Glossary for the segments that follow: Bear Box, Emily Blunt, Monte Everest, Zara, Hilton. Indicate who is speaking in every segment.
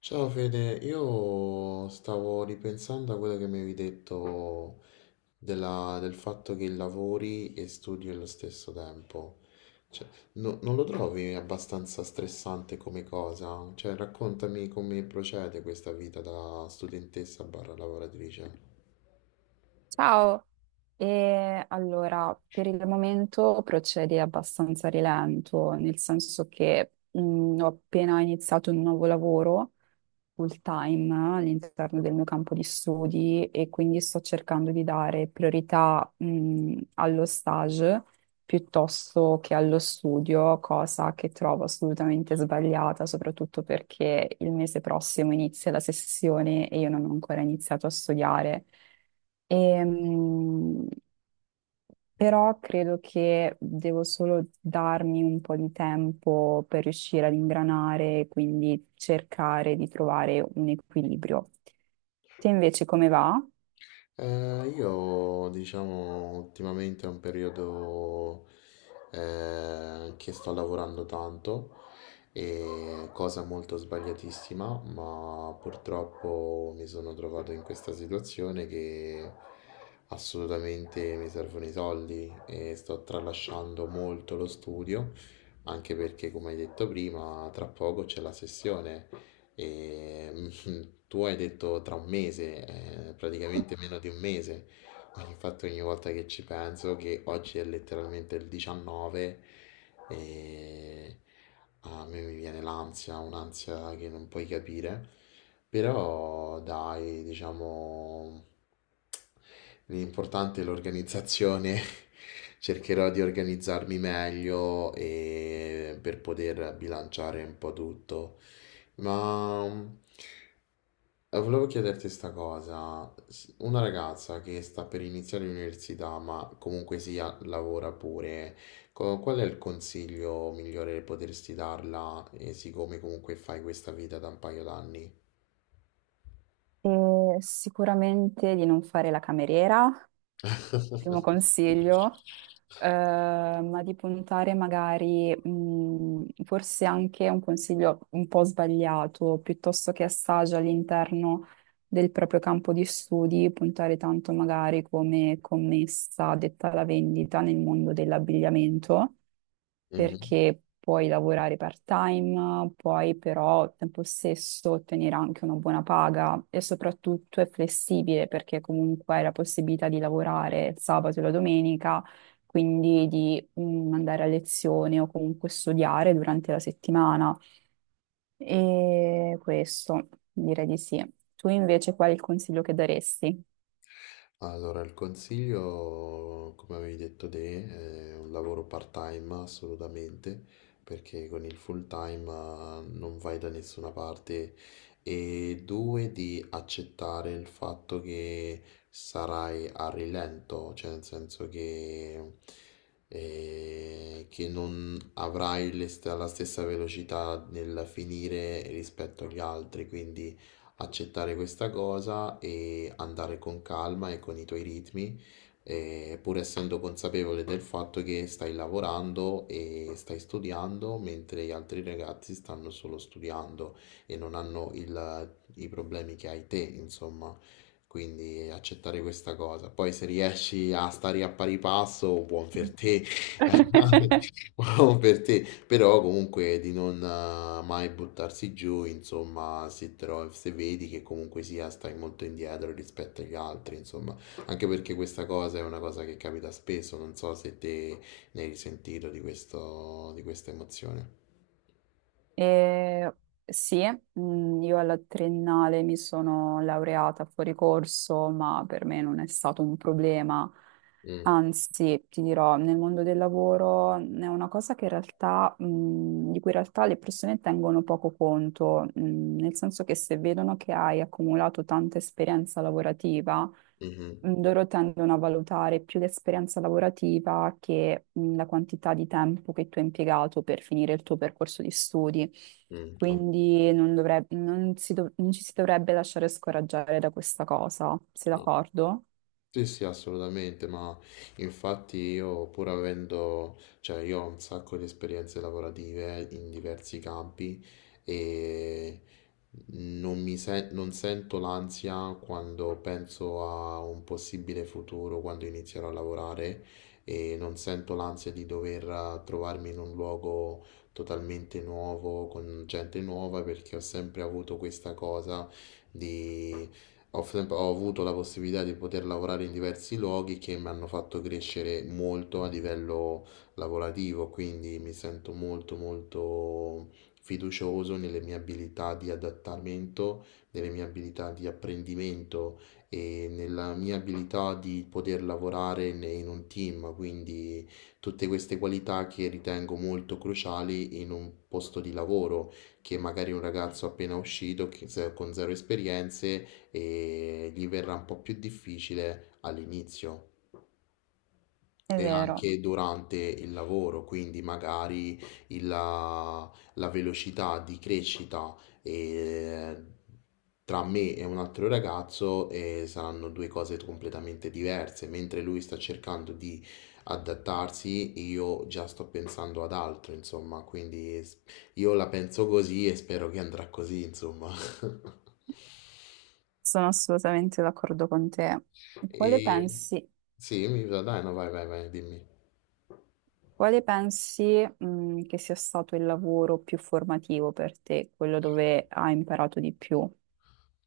Speaker 1: Ciao Fede, io stavo ripensando a quello che mi avevi detto del fatto che lavori e studi allo stesso tempo. Cioè, non lo trovi abbastanza stressante come cosa? Cioè, raccontami come procede questa vita da studentessa barra lavoratrice.
Speaker 2: Ciao, e allora per il momento procedi abbastanza a rilento, nel senso che ho appena iniziato un nuovo lavoro full time all'interno del mio campo di studi e quindi sto cercando di dare priorità, allo stage piuttosto che allo studio, cosa che trovo assolutamente sbagliata, soprattutto perché il mese prossimo inizia la sessione e io non ho ancora iniziato a studiare. Ehm, Però credo che devo solo darmi un po' di tempo per riuscire ad ingranare, quindi cercare di trovare un equilibrio. Te invece come va?
Speaker 1: Io diciamo ultimamente è un periodo che sto lavorando tanto e cosa molto sbagliatissima, ma purtroppo mi sono trovato in questa situazione che assolutamente mi servono i soldi e sto tralasciando molto lo studio, anche perché come hai detto prima, tra poco c'è la sessione. E, tu hai detto tra un mese, praticamente meno di un mese. Ma infatti ogni volta che ci penso, che oggi è letteralmente il 19, e a me mi viene l'ansia, un'ansia che non puoi capire, però dai, diciamo, l'importante è l'organizzazione, cercherò di organizzarmi meglio e per poter bilanciare un po' tutto. Ma volevo chiederti sta cosa. Una ragazza che sta per iniziare l'università, ma comunque sia lavora pure, qual è il consiglio migliore che potresti darla, siccome comunque fai questa vita da un paio d'anni?
Speaker 2: Sicuramente di non fare la cameriera, primo consiglio, ma di puntare magari, forse anche un consiglio un po' sbagliato, piuttosto che assaggi all'interno del proprio campo di studi, puntare tanto magari come commessa detta alla vendita nel mondo dell'abbigliamento
Speaker 1: Mhm.
Speaker 2: perché puoi lavorare part-time, puoi però al tempo stesso ottenere anche una buona paga e soprattutto è flessibile perché comunque hai la possibilità di lavorare il sabato e la domenica, quindi di andare a lezione o comunque studiare durante la settimana. E questo direi di sì. Tu invece qual è il consiglio che daresti?
Speaker 1: Allora, il consiglio, come avevi detto te, è un lavoro part-time assolutamente, perché con il full-time non vai da nessuna parte. E due, di accettare il fatto che sarai a rilento, cioè nel senso che non avrai la stessa velocità nel finire rispetto agli altri, quindi accettare questa cosa e andare con calma e con i tuoi ritmi, pur essendo consapevole del fatto che stai lavorando e stai studiando, mentre gli altri ragazzi stanno solo studiando e non hanno i problemi che hai te, insomma. Quindi accettare questa cosa. Poi se riesci a stare a pari passo, buon per te. Buon per te. Però comunque di non mai buttarsi giù, insomma, se, se vedi che comunque sia stai molto indietro rispetto agli altri, insomma, anche perché questa cosa è una cosa che capita spesso, non so se te ne hai risentito di questo, di questa emozione.
Speaker 2: E sì, io alla triennale mi sono laureata fuori corso, ma per me non è stato un problema.
Speaker 1: Mm,
Speaker 2: Anzi, ti dirò, nel mondo del lavoro è una cosa che in realtà, di cui in realtà le persone tengono poco conto, nel senso che se vedono che hai accumulato tanta esperienza lavorativa,
Speaker 1: mhm,
Speaker 2: loro tendono a valutare più l'esperienza lavorativa che, la quantità di tempo che tu hai impiegato per finire il tuo percorso di studi.
Speaker 1: no,
Speaker 2: Quindi non dovreb- non si dov- non ci si dovrebbe lasciare scoraggiare da questa cosa, sei
Speaker 1: no.
Speaker 2: d'accordo?
Speaker 1: Sì, sì, assolutamente, ma infatti io pur avendo, cioè io ho un sacco di esperienze lavorative in diversi campi e non sento l'ansia quando penso a un possibile futuro, quando inizierò a lavorare e non sento l'ansia di dover trovarmi in un luogo totalmente nuovo, con gente nuova, perché ho sempre avuto questa cosa ho, ho avuto la possibilità di poter lavorare in diversi luoghi che mi hanno fatto crescere molto a livello lavorativo, quindi mi sento molto molto fiducioso nelle mie abilità di adattamento, nelle mie abilità di apprendimento e nella mia abilità di poter lavorare in un team, quindi tutte queste qualità che ritengo molto cruciali in un posto di lavoro che magari un ragazzo appena uscito che con zero esperienze e gli verrà un po' più difficile all'inizio
Speaker 2: È
Speaker 1: e
Speaker 2: vero.
Speaker 1: anche durante il lavoro, quindi magari la velocità di crescita e- tra me e un altro ragazzo saranno due cose completamente diverse, mentre lui sta cercando di adattarsi, io già sto pensando ad altro, insomma, quindi io la penso così e spero che andrà così, insomma.
Speaker 2: Sono assolutamente d'accordo con te. Quale
Speaker 1: E...
Speaker 2: pensi,
Speaker 1: Sì, mi dai, no, vai, dimmi.
Speaker 2: quale pensi, che sia stato il lavoro più formativo per te, quello dove hai imparato di più?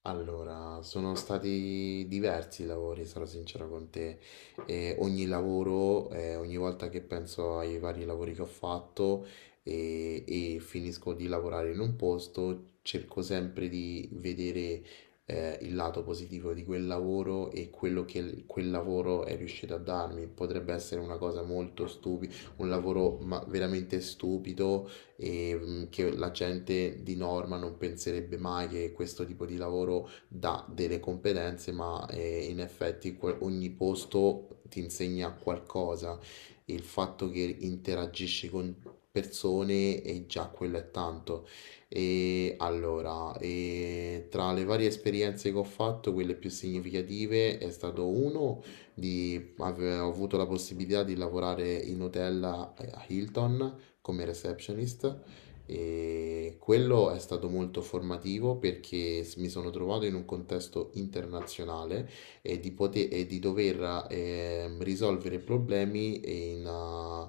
Speaker 1: Allora, sono stati diversi i lavori, sarò sincero con te. E ogni lavoro, ogni volta che penso ai vari lavori che ho fatto e finisco di lavorare in un posto, cerco sempre di vedere, il lato positivo di quel lavoro e quello che quel lavoro è riuscito a darmi. Potrebbe essere una cosa molto stupida, un lavoro ma veramente stupido e che la gente di norma non penserebbe mai che questo tipo di lavoro dà delle competenze, ma in effetti ogni posto ti insegna qualcosa. Il fatto che interagisci con persone e già quello è tanto. E allora, e tra le varie esperienze che ho fatto, quelle più significative è stato uno di ho avuto la possibilità di lavorare in hotel a Hilton come receptionist e quello è stato molto formativo perché mi sono trovato in un contesto internazionale e di, poter, e di dover risolvere problemi in, ah,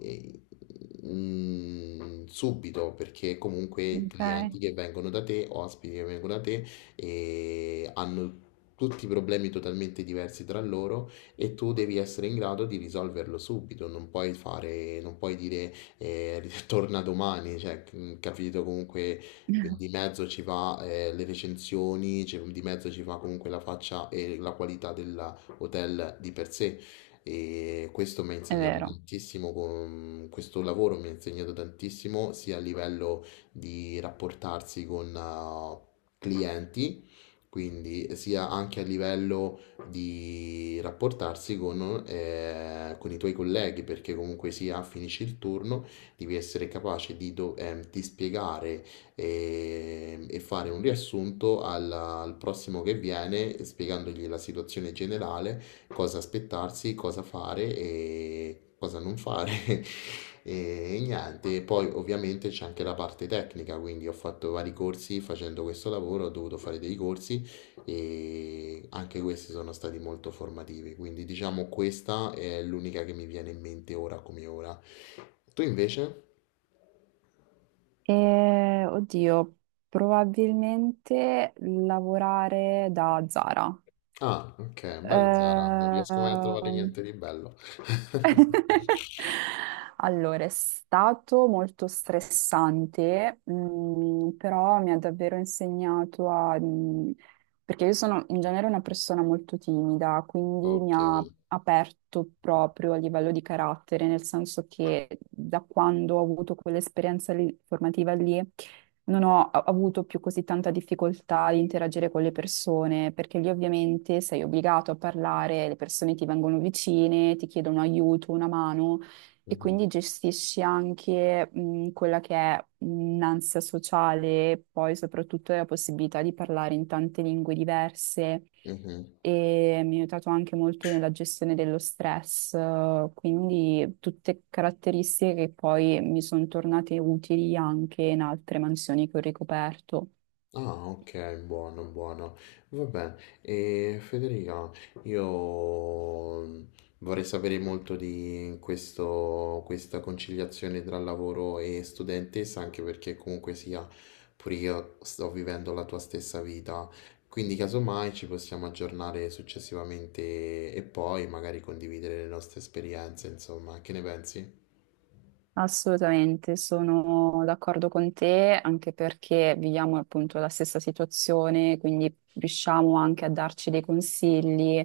Speaker 1: eh, mm, subito perché comunque i clienti
Speaker 2: Ok.
Speaker 1: che vengono da te, ospiti che vengono da te, hanno tutti problemi totalmente diversi tra loro e tu devi essere in grado di risolverlo subito, non puoi fare, non puoi dire torna domani, cioè, capito comunque che di mezzo ci va le recensioni, cioè, di mezzo ci va comunque la faccia e la qualità dell'hotel di per sé. E questo mi ha
Speaker 2: È
Speaker 1: insegnato
Speaker 2: vero.
Speaker 1: tantissimo, con, mm, questo lavoro mi ha insegnato tantissimo sia a livello di rapportarsi con clienti, quindi sia anche a livello di rapportarsi con i tuoi colleghi, perché comunque sia finisci il turno devi essere capace di, di spiegare e fare un riassunto al prossimo che viene, spiegandogli la situazione generale, cosa aspettarsi, cosa fare e cosa non fare. E niente, poi ovviamente c'è anche la parte tecnica, quindi ho fatto vari corsi facendo questo lavoro, ho dovuto fare dei corsi e anche questi sono stati molto formativi, quindi diciamo questa è l'unica che mi viene in mente ora come ora. Tu invece?
Speaker 2: E, oddio, probabilmente lavorare da Zara.
Speaker 1: Ah, ok, bello Zara, non riesco mai a trovare
Speaker 2: Ehm,
Speaker 1: niente di bello.
Speaker 2: Allora, è stato molto stressante, però mi ha davvero insegnato a... perché io sono in genere una persona molto timida, quindi mi
Speaker 1: Ok.
Speaker 2: ha aperto proprio a livello di carattere, nel senso che da quando ho avuto formativa lì non ho avuto più così tanta difficoltà di interagire con le persone, perché lì ovviamente sei obbligato a parlare, le persone ti vengono vicine, ti chiedono aiuto, una mano e
Speaker 1: Mhm,
Speaker 2: quindi gestisci anche quella che è un'ansia sociale, poi soprattutto la possibilità di parlare in tante lingue diverse
Speaker 1: mhm.
Speaker 2: e mi ha aiutato anche molto nella gestione dello stress, quindi tutte caratteristiche che poi mi sono tornate utili anche in altre mansioni che ho ricoperto.
Speaker 1: Ah, ok, buono, buono. Vabbè, e Federica, io vorrei sapere molto di questo, questa conciliazione tra lavoro e studentessa, anche perché comunque sia, pure io sto vivendo la tua stessa vita. Quindi, casomai, ci possiamo aggiornare successivamente e poi magari condividere le nostre esperienze, insomma, che ne pensi?
Speaker 2: Assolutamente, sono d'accordo con te, anche perché viviamo appunto la stessa situazione, quindi riusciamo anche a darci dei consigli,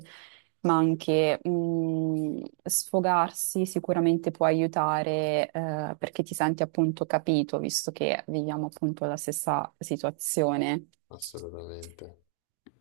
Speaker 2: ma anche sfogarsi sicuramente può aiutare perché ti senti appunto capito, visto che viviamo appunto la stessa situazione.
Speaker 1: Assolutamente.